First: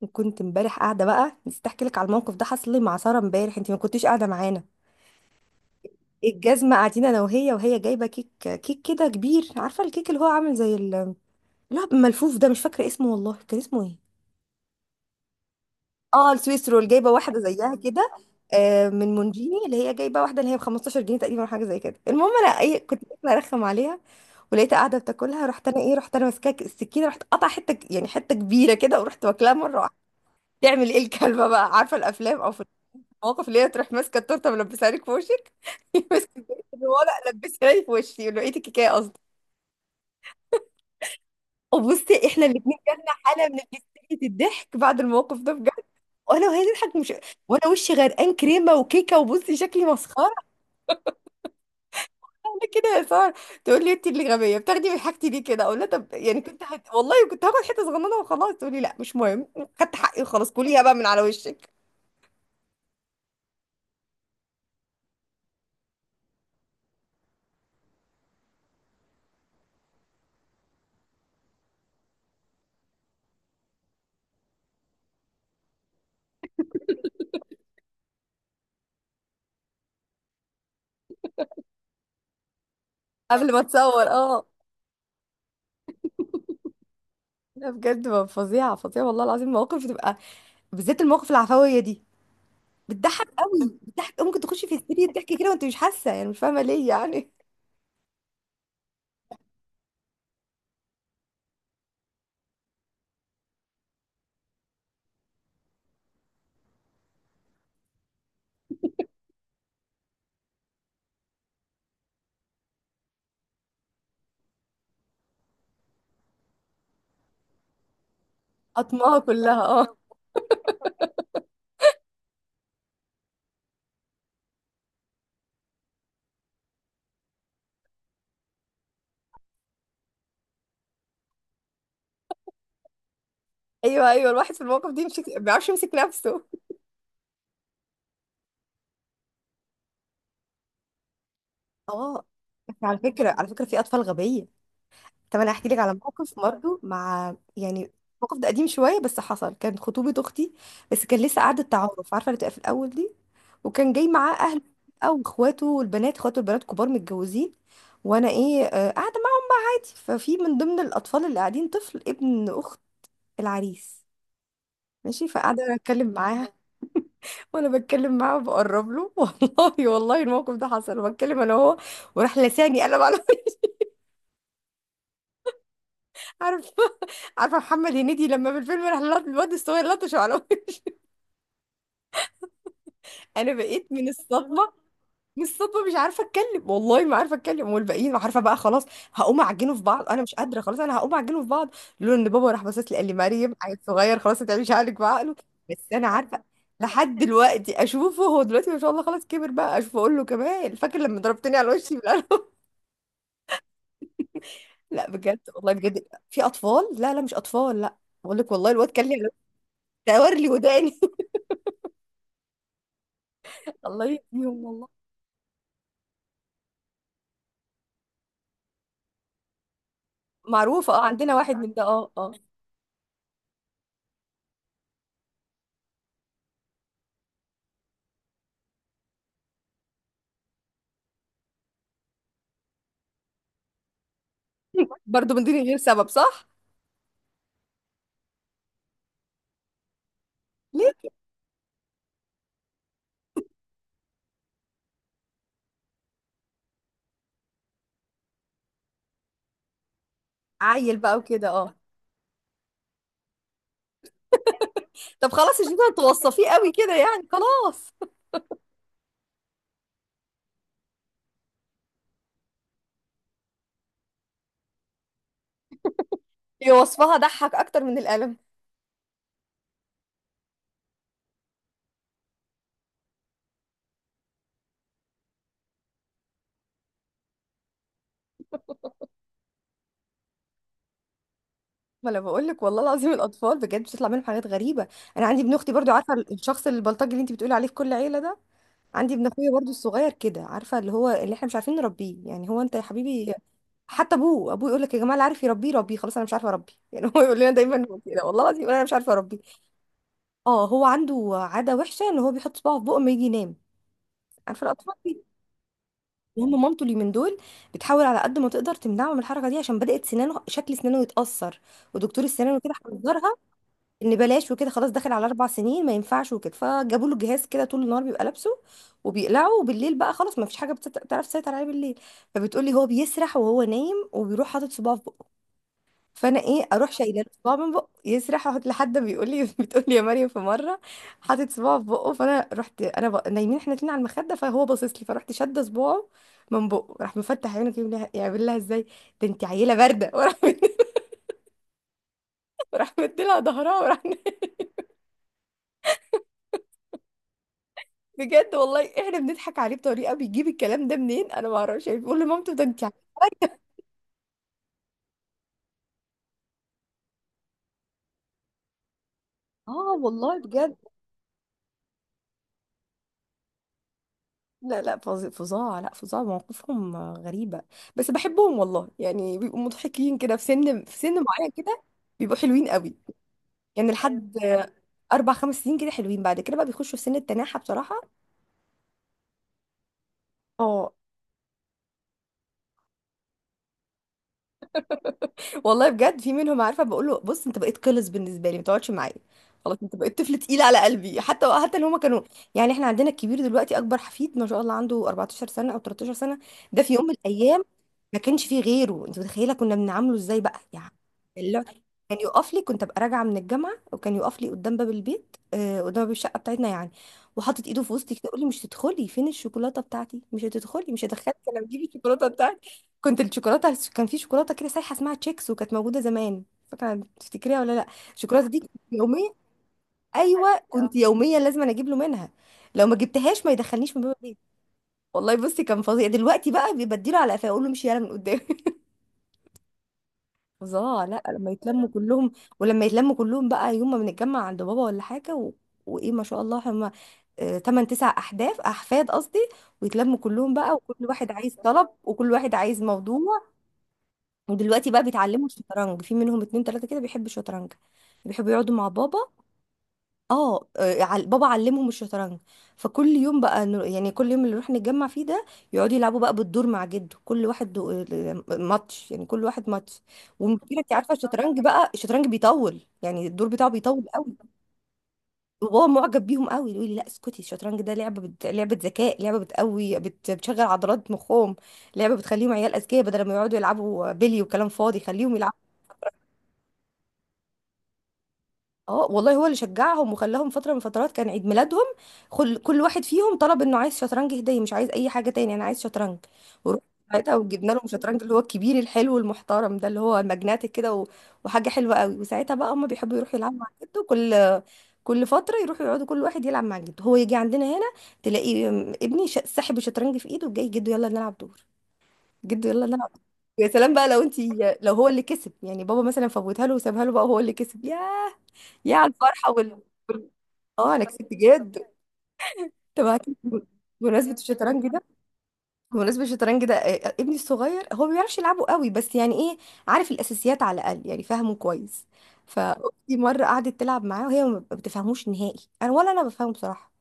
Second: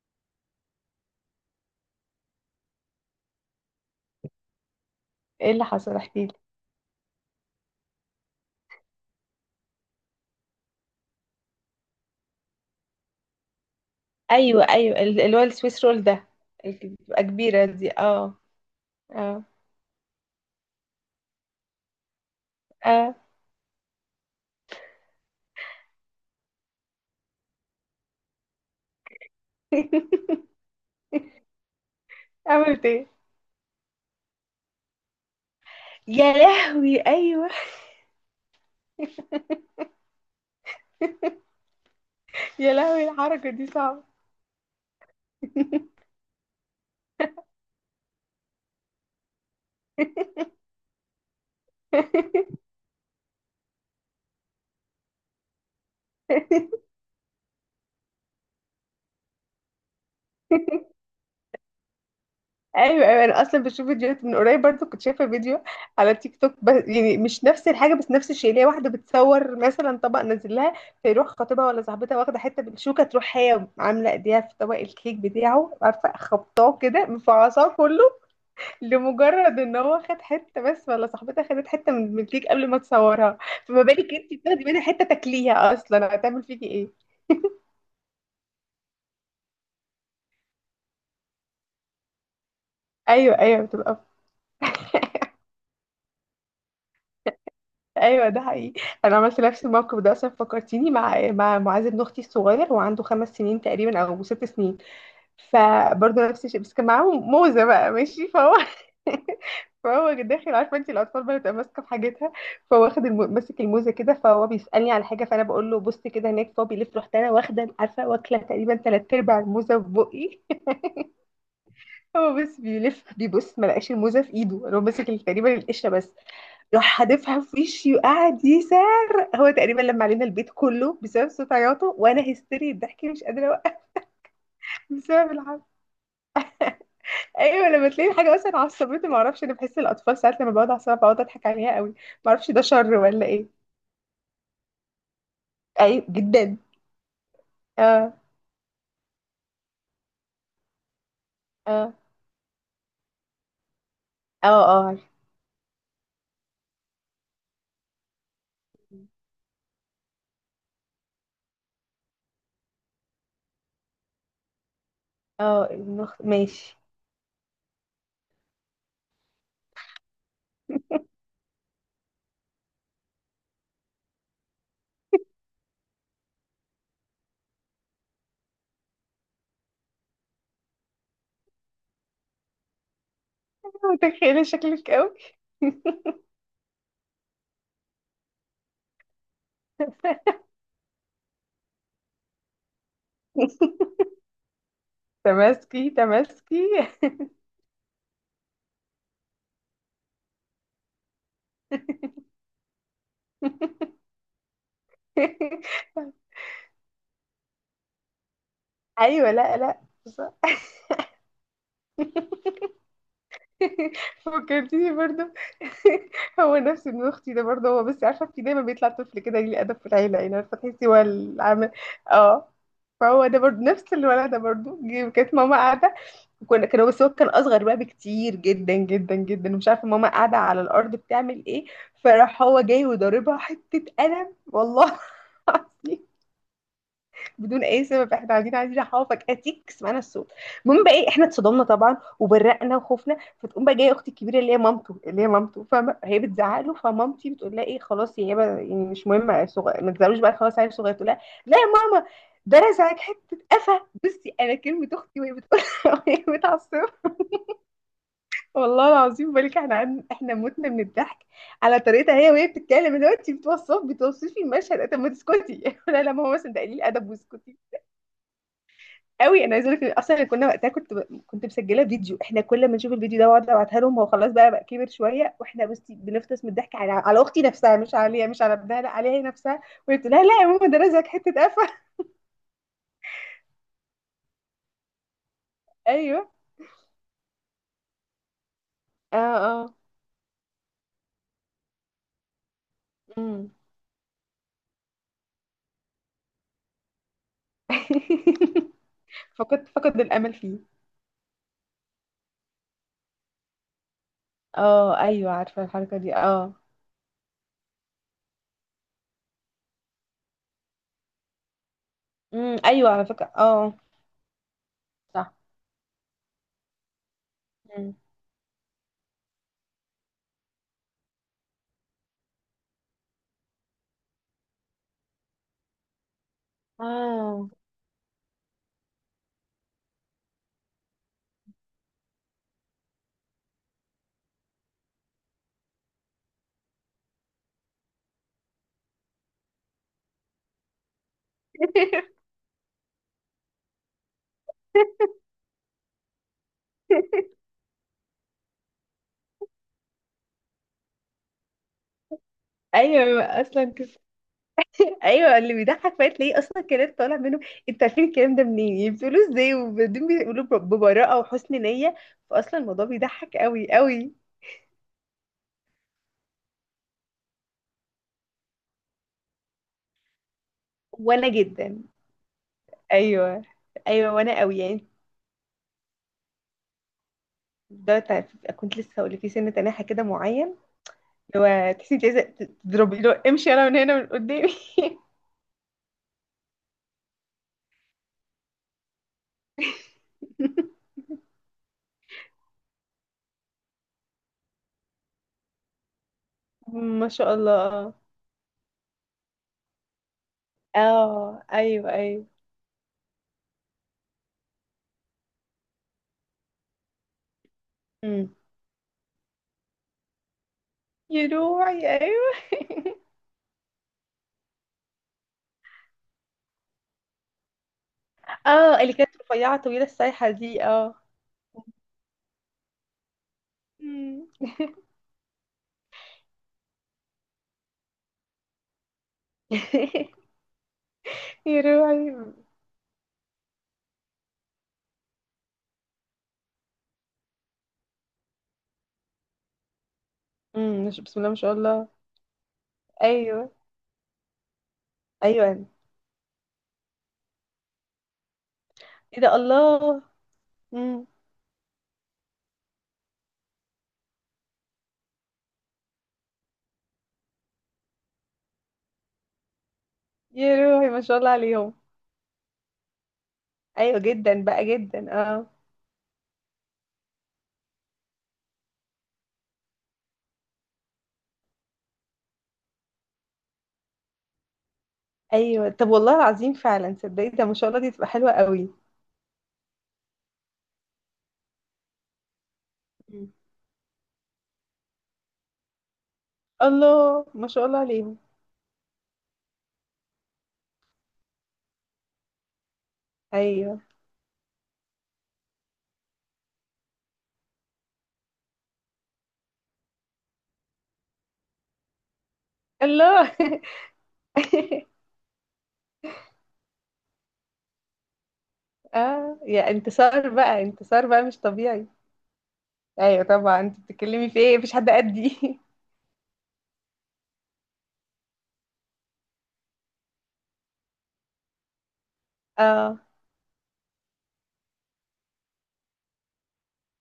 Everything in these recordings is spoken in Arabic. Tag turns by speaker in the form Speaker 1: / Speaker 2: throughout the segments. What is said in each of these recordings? Speaker 1: وكنت امبارح قاعده بقى، نسيت احكي لك على الموقف ده حصل لي مع ساره امبارح، انت ما كنتيش قاعده معانا
Speaker 2: ايه اللي حصل؟ احكي لي.
Speaker 1: الجزمه. قاعدين انا وهي، وهي جايبه كيك كده كبير، عارفه الكيك اللي هو عامل زي اللي هو ملفوف ده، مش فاكره اسمه والله، كان اسمه ايه؟
Speaker 2: ايوه، ايوه، اللي هو السويس رول ده.
Speaker 1: اه، السويس
Speaker 2: اللي
Speaker 1: رول، جايبه
Speaker 2: بتبقى
Speaker 1: واحده
Speaker 2: كبيره
Speaker 1: زيها
Speaker 2: دي،
Speaker 1: كده.
Speaker 2: اه.
Speaker 1: من
Speaker 2: اه.
Speaker 1: مونجيني، اللي هي جايبه واحده اللي هي ب 15 جنيه تقريبا أو حاجه زي كده. المهم انا ايه، كنت
Speaker 2: اه.
Speaker 1: باكل ارخم عليها ولقيتها قاعده بتاكلها، رحت انا ايه، رحت انا ماسكاك السكينه، رحت قطع حته يعني حته كبيره كده ورحت واكلها مره واحده. تعمل ايه الكلبه بقى؟ عارفه الافلام او في
Speaker 2: عملت ايه؟
Speaker 1: مواقف اللي هي تروح ماسكه التورته ملبسها لك في وشك؟
Speaker 2: يا
Speaker 1: ماسكه
Speaker 2: لهوي،
Speaker 1: الورق،
Speaker 2: ايوه.
Speaker 1: لبسها لي في وشي، لقيت الكيكه قصدي. وبصي، احنا
Speaker 2: يا
Speaker 1: الاثنين جالنا
Speaker 2: لهوي،
Speaker 1: حاله
Speaker 2: الحركه
Speaker 1: من
Speaker 2: دي صعبه.
Speaker 1: هستيرية الضحك بعد الموقف ده بجد. وانا وهي تضحك، مش وانا وشي غرقان كريمه وكيكه، وبصي شكلي مسخره. انا كده يا ساره؟ تقول لي انت اللي غبيه، بتاخدي من حاجتي ليه كده؟ اقول لها طب يعني كنت والله كنت هاخد حته صغننه وخلاص، تقول لي لا مش مهم، خدت حقي وخلاص، كليها بقى من على وشك.
Speaker 2: ايوه، ايوه، انا اصلا بشوف فيديوهات من قريب برضو، كنت شايفه فيديو على تيك توك، بس يعني مش نفس الحاجه، بس نفس الشيء، اللي هي واحده بتصور مثلا طبق نازل لها، فيروح خطيبها ولا صاحبتها واخده حته بالشوكه، تروح هي عامله ايديها في طبق الكيك بتاعه، عارفه، خبطاه كده، مفعصاه كله، لمجرد ان هو خد حته بس، ولا صاحبتها خدت حته من الكيك قبل ما تصورها.
Speaker 1: قبل ما
Speaker 2: فما
Speaker 1: تصور
Speaker 2: بالك انت
Speaker 1: اه.
Speaker 2: بتاخدي منها حته تاكليها؟ اصلا هتعمل فيكي ايه؟
Speaker 1: لا بجد فظيعه فظيعه والله العظيم، مواقف بتبقى بالذات المواقف العفويه دي بتضحك
Speaker 2: ايوه، ايوه،
Speaker 1: قوي،
Speaker 2: بتبقى.
Speaker 1: بتضحك ممكن تخشي في هستيريا ضحك كده وانت مش حاسه، يعني مش فاهمه ليه يعني.
Speaker 2: ايوه، ده حقيقي، انا عملت نفس الموقف ده اصلا، فكرتيني مع معاذ ابن اختي الصغير. هو عنده خمس سنين تقريبا او ست سنين. فبرضه نفس الشيء، بس كان معاهم موزة بقى. ماشي، فهو فهو داخل، عارفه انت الاطفال بقى بتبقى ماسكه في حاجتها. فهو واخد ماسك الموزه كده، فهو بيسالني على حاجه، فانا بقول له بص كده هناك. فهو بيلف، رحت انا واخده، عارفه، واكله تقريبا تلات
Speaker 1: اطماها
Speaker 2: ارباع
Speaker 1: كلها
Speaker 2: الموزه في
Speaker 1: اه.
Speaker 2: بقي. هو بس بيلف، بيبص، ما لقاش الموزه في ايده، هو ماسك تقريبا القشره بس. راح حادفها في وشي وقعد يسار. هو تقريبا لما علينا البيت كله بسبب صوت عياطه، وانا هستيري الضحك مش قادره اوقف.
Speaker 1: ايوه ايوه، الواحد في الموقف دي مش
Speaker 2: بسبب
Speaker 1: ما
Speaker 2: العمل.
Speaker 1: بيعرفش يمسك نفسه.
Speaker 2: ايوه، لما تلاقي حاجه مثلا عصبتني ما اعرفش، انا بحس الاطفال ساعات لما بقعد اعصب بقعد اضحك عليها قوي.
Speaker 1: اه.
Speaker 2: ما اعرفش ده
Speaker 1: بس
Speaker 2: شر
Speaker 1: على
Speaker 2: ولا
Speaker 1: فكره، على
Speaker 2: ايه.
Speaker 1: فكره في اطفال غبيه، طب انا هحكي لك على
Speaker 2: ايوه
Speaker 1: موقف
Speaker 2: جدا.
Speaker 1: برضه مع يعني،
Speaker 2: اه.
Speaker 1: الموقف ده قديم شويه بس حصل، كان خطوبه اختي بس كان لسه قعده
Speaker 2: اه.
Speaker 1: تعارف، عارفه اللي بتبقى في الاول دي، وكان جاي معاه
Speaker 2: اه.
Speaker 1: اهله
Speaker 2: اه. عارفة.
Speaker 1: او اخواته، والبنات اخواته البنات كبار متجوزين. وانا ايه، قاعده معاه عادي. ففي من ضمن الاطفال اللي قاعدين طفل ابن اخت العريس. ماشي،
Speaker 2: اه،
Speaker 1: فقاعدة أتكلم معاها
Speaker 2: ماشي.
Speaker 1: وأنا بتكلم معاه وبقرب له. والله والله الموقف ده حصل، بتكلم أنا وهو وراح لساني قلم على عارفة؟ عارفة محمد هنيدي لما في الفيلم راح الواد الصغير لطشه على وجهه. أنا بقيت من
Speaker 2: متخيله
Speaker 1: الصدمة،
Speaker 2: شكلك قوي.
Speaker 1: من الصدمه مش عارفه اتكلم، والله ما عارفه اتكلم، والباقيين ما عارفه بقى خلاص هقوم اعجنه في بعض، انا مش قادره خلاص انا هقوم اعجنه في بعض، لولا ان بابا راح باصص لي قال لي مريم عيل صغير خلاص، ما تعمليش عقلك بعقله. بس
Speaker 2: تماسكي،
Speaker 1: انا عارفه
Speaker 2: تماسكي.
Speaker 1: لحد دلوقتي اشوفه، هو دلوقتي ما شاء الله خلاص كبر بقى، اشوفه اقول له كمان فاكر لما ضربتني على وشي بالقلم؟ لا بجد والله بجد، في اطفال، لا لا مش اطفال لا، بقول لك والله الواد كان لي
Speaker 2: ايوه، لا لا.
Speaker 1: دور
Speaker 2: صح.
Speaker 1: لي وداني. الله يهديهم والله.
Speaker 2: فكرتيني برضه. هو نفس ابن اختي ده برضه، هو بس عارفه في دايما بيطلع طفل كده ليه ادب في العيله، يعني عارفه تحسي
Speaker 1: معروفه
Speaker 2: هو
Speaker 1: اه، عندنا واحد
Speaker 2: العام.
Speaker 1: من ده، اه اه.
Speaker 2: اه. فهو ده برضه نفس الولد ده برضه كانت ماما قاعده. وكنا كانوا، بس هو كان اصغر بقى بكتير، جدا جدا جدا. ومش عارفه ماما قاعده على الارض بتعمل ايه. فراح هو جاي وضاربها حته قلم والله.
Speaker 1: برضه من دون غير سبب
Speaker 2: العظيم.
Speaker 1: صح؟
Speaker 2: بدون اي سبب، احنا قاعدين عايزين احافظك اتيك، سمعنا الصوت. المهم
Speaker 1: ليه
Speaker 2: بقى ايه، احنا اتصدمنا طبعا وبرقنا وخفنا. فتقوم بقى جايه اختي الكبيره اللي هي مامته، فاهمه، هي بتزعق له. فمامتي بتقول لها ايه، خلاص يا هبه، يعني مش مهم، صغير، ما تزعلوش بقى، خلاص عيل صغير.
Speaker 1: عيل
Speaker 2: تقول
Speaker 1: بقى
Speaker 2: لها:
Speaker 1: وكده
Speaker 2: لا يا
Speaker 1: اه.
Speaker 2: ماما، ده رزعك حته قفا. بصي انا كلمه اختي
Speaker 1: طب
Speaker 2: وهي
Speaker 1: خلاص
Speaker 2: بتقول
Speaker 1: يا جديد،
Speaker 2: وهي
Speaker 1: توصفيه قوي
Speaker 2: متعصبه.
Speaker 1: كده يعني خلاص.
Speaker 2: والله العظيم بالك احنا احنا متنا من الضحك على طريقتها هي وهي بتتكلم، اللي هو انت بتوصف، بتوصفي المشهد، طب ما تسكتي؟ لا لا ماما، مثلا ده
Speaker 1: هي
Speaker 2: قليل ادب،
Speaker 1: وصفها ضحك
Speaker 2: واسكتي
Speaker 1: اكتر من القلم.
Speaker 2: قوي. انا عايزه اقول لك اصلا، كنا وقتها كنت كنت مسجله فيديو. احنا كل ما نشوف الفيديو ده واقعد ابعتها لهم، هو خلاص بقى كبر شويه، واحنا بس بنفطس من الضحك على اختي نفسها، مش عليها، مش على ابنها، لا، عليها هي نفسها. وقلت لها لا يا ماما، ده رزقك حته قفا.
Speaker 1: ما انا بقول لك والله العظيم الاطفال بجد بتطلع منهم حاجات غريبه. انا عندي ابن اختي برضو، عارفه
Speaker 2: ايوه.
Speaker 1: الشخص البلطجي اللي انت بتقولي عليه في كل عيله ده، عندي
Speaker 2: اه.
Speaker 1: ابن اخويا برضو
Speaker 2: اه.
Speaker 1: الصغير كده، عارفه اللي هو اللي احنا مش عارفين نربيه يعني، هو انت يا حبيبي
Speaker 2: امم.
Speaker 1: حتى ابوه يقول لك يا جماعه اللي عارف يربيه ربيه، خلاص انا مش عارفه اربيه يعني، هو يقول لنا دايما هو كده والله العظيم، يقول انا مش عارفه اربيه.
Speaker 2: فقد الامل فيه.
Speaker 1: اه، هو عنده عاده وحشه، ان هو بيحط صباعه في بقه لما يجي ينام، عارفه الاطفال.
Speaker 2: اه، ايوه، عارفه الحركه دي، اه.
Speaker 1: المهم مامته اليومين دول بتحاول على قد ما تقدر تمنعه من الحركه دي، عشان بدات سنانه، شكل سنانه يتاثر، ودكتور السنان
Speaker 2: امم،
Speaker 1: وكده
Speaker 2: ايوه على فكره،
Speaker 1: حذرها
Speaker 2: اه.
Speaker 1: ان بلاش وكده، خلاص داخل على
Speaker 2: صح.
Speaker 1: اربع سنين ما ينفعش وكده. فجابوا له جهاز كده طول
Speaker 2: امم.
Speaker 1: النهار بيبقى لابسه وبيقلعه، وبالليل بقى خلاص ما فيش حاجه بتعرف تسيطر عليه بالليل. فبتقولي هو بيسرح وهو نايم وبيروح حاطط صباعه في بقه، فانا ايه، اروح شايله له
Speaker 2: اه.
Speaker 1: صباع من بقه، يسرح احط لحد ما بيقول لي بتقول لي يا مريم في مره حاطط صباعه في بقه، فانا رحت انا نايمين احنا اتنين على المخده، فهو باصص لي، فرحت شاده صباعه من بقه، راح مفتح عينه كده يعمل لها ازاي ده، انت عيله بارده وراح وراح مديلها ظهرها وراح. بجد والله احنا بنضحك عليه بطريقه، بيجيب الكلام ده منين انا ما اعرفش، يعني بيقول لمامته ده انت.
Speaker 2: ايوه اصلا. ايوه، اللي بيضحك فات تلاقيه اصلا الكلام طالع منه. انتوا عارفين الكلام ده منين؟ يعني بتقولوه ازاي؟
Speaker 1: اه
Speaker 2: وبعدين
Speaker 1: والله
Speaker 2: بيقولوا
Speaker 1: بجد.
Speaker 2: ببراءه وحسن نيه. فاصلا الموضوع بيضحك قوي قوي.
Speaker 1: لا لا فظاع، لا فظاع، مواقفهم غريبة، بس بحبهم والله، يعني بيبقوا مضحكين كده في سن، في سن
Speaker 2: وانا
Speaker 1: معين كده،
Speaker 2: جدا.
Speaker 1: بيبقوا حلوين قوي
Speaker 2: ايوه،
Speaker 1: يعني. ايوه
Speaker 2: ايوه
Speaker 1: لحد
Speaker 2: وانا قوي
Speaker 1: أيوة.
Speaker 2: يعني.
Speaker 1: أربع خمس سنين كده حلوين، بعد كده بقى بيخشوا في سن التناحة بصراحة.
Speaker 2: كنت لسه هقول لك في سن تناحه كده معين،
Speaker 1: اه
Speaker 2: اللي هو تحسي انت عايزه تضربي لو امشي انا من هنا من قدامي.
Speaker 1: والله بجد، في منهم عارفه بقول له بص، انت بقيت قلص بالنسبه لي، ما تقعدش معايا خلاص، انت بقيت طفل تقيل على قلبي. حتى حتى اللي هما كانوا يعني، احنا عندنا الكبير دلوقتي، اكبر حفيد ما شاء الله، عنده 14 سنه او 13 سنه، ده في يوم
Speaker 2: ما
Speaker 1: من
Speaker 2: شاء
Speaker 1: الايام
Speaker 2: الله.
Speaker 1: ما كانش فيه غيره، انت متخيله كنا بنعامله ازاي بقى يعني.
Speaker 2: اه.
Speaker 1: اللي هو
Speaker 2: ايوه.
Speaker 1: كان
Speaker 2: ايوه.
Speaker 1: يقف لي، كنت ابقى راجعه من الجامعه وكان يقف لي قدام باب البيت، قدام باب الشقه بتاعتنا يعني، وحاطط ايده في وسطي كده
Speaker 2: امم.
Speaker 1: يقول لي مش تدخلي، فين الشوكولاته بتاعتي؟ مش هتدخلي، مش
Speaker 2: يا
Speaker 1: هدخلك لما
Speaker 2: روحي،
Speaker 1: تجيبي الشوكولاته.
Speaker 2: ايوه.
Speaker 1: كنت الشوكولاته، كان في شوكولاته كده سايحه اسمها تشيكس، وكانت موجوده زمان، فاكره تفتكريها ولا لا؟ الشوكولاته دي كنت
Speaker 2: اه، اللي كانت
Speaker 1: يوميا،
Speaker 2: رفيعه طويله السايحه
Speaker 1: ايوه
Speaker 2: دي، اه.
Speaker 1: كنت يوميا لازم أنا اجيب له منها، لو ما جبتهاش ما يدخلنيش من باب
Speaker 2: مم.
Speaker 1: البيت. والله بصي كان فظيع، دلوقتي بقى بيبديله على قفاه اقول له امشي يالا من قدامي. فظاع، لا لما
Speaker 2: يا
Speaker 1: يتلموا
Speaker 2: روعي.
Speaker 1: كلهم، ولما يتلموا كلهم بقى يوم ما بنتجمع عند بابا ولا حاجه و... وايه ما شاء الله هم تمن تسع احداث احفاد قصدي، ويتلموا كلهم بقى
Speaker 2: مش
Speaker 1: وكل
Speaker 2: بسم الله
Speaker 1: واحد
Speaker 2: ما شاء
Speaker 1: عايز طلب
Speaker 2: الله.
Speaker 1: وكل واحد عايز موضوع.
Speaker 2: ايوه.
Speaker 1: ودلوقتي بقى بيتعلموا
Speaker 2: ايوه، انا.
Speaker 1: الشطرنج، في منهم اتنين تلاتة كده بيحبوا الشطرنج، بيحبوا يقعدوا مع بابا.
Speaker 2: ايه ده، الله.
Speaker 1: اه
Speaker 2: امم.
Speaker 1: بابا علمهم الشطرنج. فكل يوم بقى يعني كل يوم اللي نروح نتجمع فيه ده، يقعدوا يلعبوا بقى بالدور مع جده، كل واحد ماتش يعني، كل واحد ماتش.
Speaker 2: يا
Speaker 1: والمشكلة
Speaker 2: روحي،
Speaker 1: انت
Speaker 2: ما
Speaker 1: عارفة
Speaker 2: شاء الله
Speaker 1: الشطرنج
Speaker 2: عليهم.
Speaker 1: بقى، الشطرنج بيطول، يعني الدور بتاعه
Speaker 2: ايوه
Speaker 1: بيطول قوي،
Speaker 2: جدا بقى، جدا، اه.
Speaker 1: وبابا معجب بيهم قوي، يقول لي لا اسكتي الشطرنج ده لعبة لعبة ذكاء، لعبة بتقوي بتشغل عضلات مخهم، لعبة بتخليهم عيال أذكياء، بدل ما يقعدوا يلعبوا بلي وكلام فاضي خليهم يلعبوا.
Speaker 2: ايوه طب، والله العظيم فعلا، تصدقي ده ما شاء الله دي تبقى حلوه قوي.
Speaker 1: اه والله هو اللي شجعهم وخلاهم، فترة من فترات كان عيد ميلادهم كل واحد
Speaker 2: مم.
Speaker 1: فيهم طلب انه عايز شطرنج هدية، مش عايز اي حاجة تاني، انا عايز شطرنج. ورحت
Speaker 2: الله،
Speaker 1: ساعتها
Speaker 2: ما شاء
Speaker 1: وجبنا
Speaker 2: الله
Speaker 1: لهم
Speaker 2: عليهم.
Speaker 1: شطرنج اللي هو الكبير الحلو المحترم ده، اللي هو ماجناتيك كده و... وحاجة حلوة قوي. وساعتها بقى هما بيحبوا يروحوا يلعبوا مع
Speaker 2: ايوه.
Speaker 1: جده، كل كل فترة يروحوا يقعدوا كل واحد يلعب مع جده، هو يجي عندنا هنا تلاقي ابني ساحب الشطرنج في ايده وجاي جده يلا نلعب دور، جده يلا نلعب.
Speaker 2: الله.
Speaker 1: يا سلام بقى لو انت، لو هو اللي كسب يعني، بابا مثلا فوتها له وسابها له بقى، هو اللي كسب، يا على
Speaker 2: اه،
Speaker 1: الفرحة
Speaker 2: يا انتصار
Speaker 1: وال-
Speaker 2: بقى،
Speaker 1: اه انا
Speaker 2: انتصار بقى
Speaker 1: كسبت
Speaker 2: مش طبيعي.
Speaker 1: جد. طب
Speaker 2: ايوه طبعا، انت بتتكلمي
Speaker 1: بمناسبة
Speaker 2: في ايه، مفيش
Speaker 1: الشطرنج
Speaker 2: حد
Speaker 1: ده،
Speaker 2: قدي.
Speaker 1: بمناسبة الشطرنج ده، ابني الصغير هو ما بيعرفش يلعبه قوي بس، يعني ايه، عارف الاساسيات على الاقل، يعني فاهمه كويس.
Speaker 2: اه،
Speaker 1: فاختي مرة قعدت تلعب معاه، وهي ما بتفهموش نهائي، انا ولا انا بفهمه بصراحة،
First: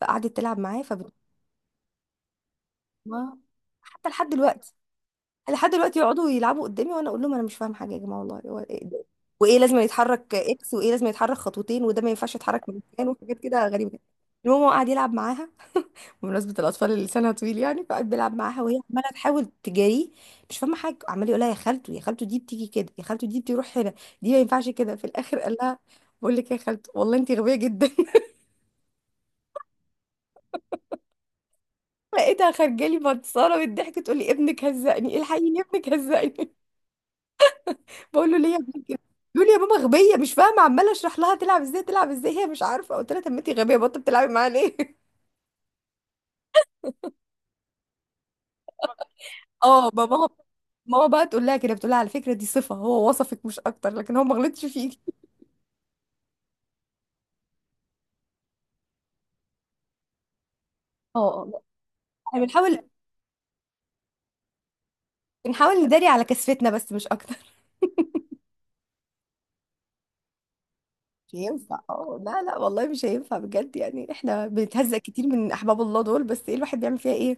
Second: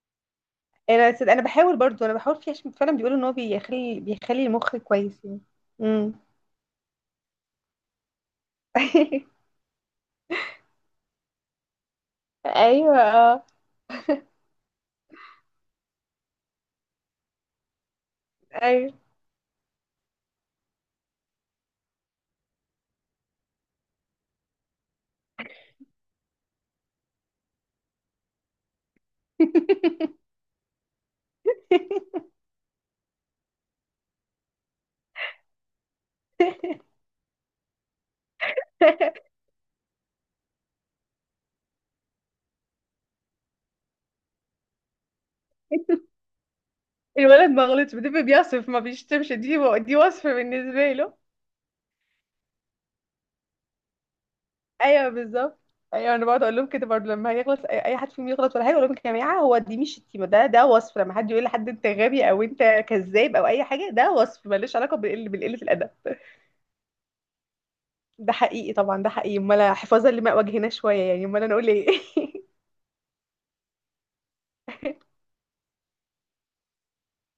Speaker 1: فقعدت تلعب معاه فبت...
Speaker 2: انا صدق، انا بحاول برضو، انا بحاول فيه عشان فعلا بيقولوا ان هو
Speaker 1: ما-
Speaker 2: بيخلي
Speaker 1: حتى لحد
Speaker 2: بيخلي
Speaker 1: دلوقتي،
Speaker 2: المخ كويس يعني.
Speaker 1: لحد دلوقتي
Speaker 2: امم.
Speaker 1: يقعدوا يلعبوا قدامي وانا اقول لهم انا مش فاهم حاجة يا جماعة والله، هو إيه ده؟ وايه لازم يتحرك اكس، وايه لازم يتحرك خطوتين، وده ما ينفعش يتحرك من
Speaker 2: ايوه.
Speaker 1: مكان، وحاجات
Speaker 2: اه.
Speaker 1: كده غريبة. المهم هو قعد يلعب معاها بمناسبة الأطفال اللي لسانها طويل يعني، فقعد بيلعب معاها وهي
Speaker 2: ايوه.
Speaker 1: عمالة تحاول تجاريه، مش فاهمة حاجة، عمال يقولها يا خالته يا خالته دي بتيجي كده، يا خالته دي بتروح هنا، دي ما ينفعش كده. في الآخر قال لها بقول لك يا خالته والله أنت غبية جدا. لقيتها خارجة لي متصالة بالضحك تقول لي ابنك هزقني، الحقيني ابنك هزقني. بقول له ليه يا ابنك كده؟ يقول لي يا ماما غبية، مش فاهمة، عمالة أشرح لها تلعب إزاي تلعب إزاي، هي مش عارفة، قلت لها طب ما أنت غبية، بطل بتلعبي معاها ليه؟
Speaker 2: الولد ما غلطش، بتبقى بيصف ما بيشتمش، دي
Speaker 1: اه
Speaker 2: دي وصف
Speaker 1: بابا
Speaker 2: بالنسبه
Speaker 1: ماما
Speaker 2: له.
Speaker 1: بقى تقول لها كده، بتقول لها على فكرة دي صفة، هو وصفك مش أكتر، لكن هو ما غلطش فيكي.
Speaker 2: ايوه بالظبط. ايوه، انا بقعد اقول لهم كده برضه، لما يغلط أي حد فيهم يغلط ولا حاجه، اقول لهم يا جماعه هو دي مش شتيمه، ده وصف. لما حد يقول
Speaker 1: اه
Speaker 2: لحد انت غبي
Speaker 1: احنا
Speaker 2: او انت
Speaker 1: بنحاول،
Speaker 2: كذاب او اي حاجه، ده وصف ملوش علاقه بالقله
Speaker 1: بنحاول
Speaker 2: الادب.
Speaker 1: نداري على كسفتنا بس مش اكتر.
Speaker 2: ده حقيقي طبعا، ده حقيقي، امال حفاظا لما وجهنا شويه يعني،
Speaker 1: مش
Speaker 2: امال انا اقول
Speaker 1: هينفع
Speaker 2: ايه؟
Speaker 1: اه، لا لا والله مش هينفع بجد، يعني احنا بنتهزق كتير من احباب الله دول، بس ايه، الواحد بيعمل فيها ايه.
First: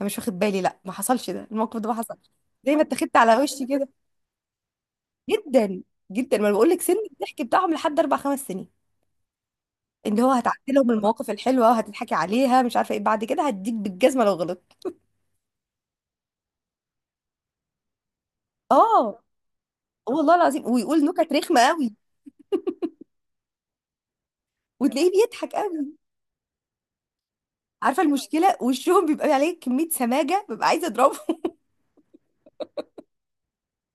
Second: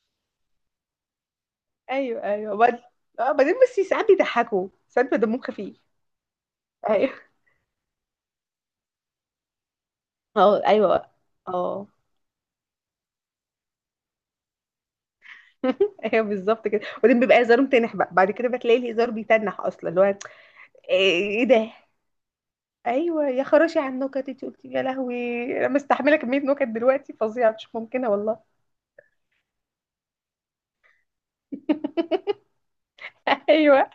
Speaker 1: انا مش واخد بالي، لا ما حصلش ده الموقف ده ما
Speaker 2: ايوه.
Speaker 1: حصلش،
Speaker 2: ايوه
Speaker 1: زي ما اتخذت
Speaker 2: اه
Speaker 1: على
Speaker 2: بعدين
Speaker 1: وشي
Speaker 2: بس
Speaker 1: كده.
Speaker 2: ساعات بيضحكوا، ساعات بيبقى دمهم
Speaker 1: جدا
Speaker 2: خفيف.
Speaker 1: جدا، ما بقول لك سن
Speaker 2: ايوه.
Speaker 1: الضحك بتاعهم لحد اربع خمس سنين، اللي هو
Speaker 2: اه.
Speaker 1: هتعدلهم
Speaker 2: ايوه.
Speaker 1: المواقف الحلوه
Speaker 2: اه.
Speaker 1: وهتضحكي عليها، مش عارفه ايه بعد كده، هديك بالجزمه لو غلطت.
Speaker 2: ايوه بالظبط كده، وبعدين بيبقى هزارهم تنح بقى بعد كده، بتلاقي الهزار
Speaker 1: اه
Speaker 2: بيتنح اصلا، اللي هو
Speaker 1: والله العظيم ويقول نكت
Speaker 2: ايه
Speaker 1: رخمه
Speaker 2: ده؟
Speaker 1: قوي،
Speaker 2: ايوه، يا خراشي على النكت انت قلتي، يا
Speaker 1: وتلاقيه
Speaker 2: لهوي!
Speaker 1: بيضحك
Speaker 2: انا
Speaker 1: قوي.
Speaker 2: مستحمله كميه نكت دلوقتي فظيعه، مش
Speaker 1: عارفه
Speaker 2: ممكنه والله.
Speaker 1: المشكله، وشهم بيبقى عليه كميه سماجه، ببقى عايزه اضربه.
Speaker 2: ايوه.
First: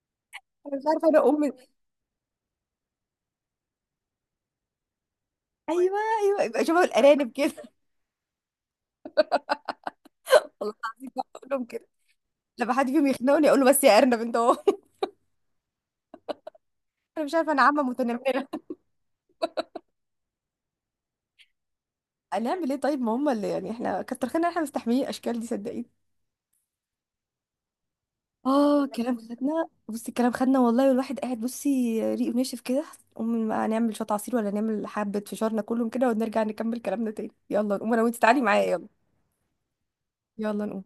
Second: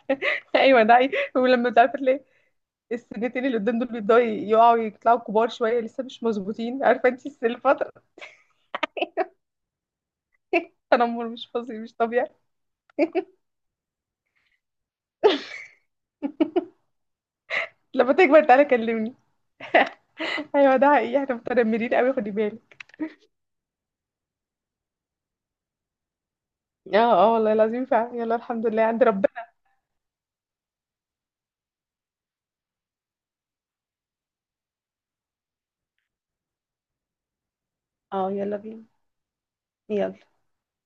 Speaker 1: أنا مش
Speaker 2: ايوه ده
Speaker 1: عارفه
Speaker 2: حقيقي.
Speaker 1: انا
Speaker 2: ولما مش عارفه تلاقي السنتين اللي قدام دول بيبداوا يقعوا يطلعوا كبار شويه،
Speaker 1: ايوه
Speaker 2: لسه مش
Speaker 1: ايوه، يبقى
Speaker 2: مظبوطين،
Speaker 1: شبه
Speaker 2: عارفه انت
Speaker 1: الارانب كده
Speaker 2: الفتره.
Speaker 1: والله العظيم
Speaker 2: التنمر
Speaker 1: بقول
Speaker 2: مش
Speaker 1: لهم
Speaker 2: فظيع،
Speaker 1: كده،
Speaker 2: مش طبيعي.
Speaker 1: لما حد فيهم يخنقني اقول له بس يا ارنب انت اهو. انا مش عارفه انا عامه
Speaker 2: لما تكبر
Speaker 1: متنمره.
Speaker 2: تعالى كلمني. ايوه، ده حقيقي، احنا متنمرين قوي، خدي
Speaker 1: هنعمل ايه
Speaker 2: بالك.
Speaker 1: طيب، ما هم اللي يعني، احنا كتر خيرنا احنا مستحملين الاشكال دي صدقيني.
Speaker 2: اه. اه والله العظيم فعلا. يلا، الحمد لله
Speaker 1: اه
Speaker 2: عند
Speaker 1: الكلام
Speaker 2: ربنا.
Speaker 1: خدنا، بصي الكلام خدنا والله، والواحد قاعد بصي ريقه ناشف كده، قوم بقى نعمل شويه عصير، ولا نعمل حبه فشارنا كلهم كده ونرجع نكمل كلامنا تاني، يلا نقوم انا وانت
Speaker 2: اه،
Speaker 1: تعالي
Speaker 2: يلا
Speaker 1: معايا
Speaker 2: بينا.
Speaker 1: يلا،
Speaker 2: يلا.
Speaker 1: يلا نقوم.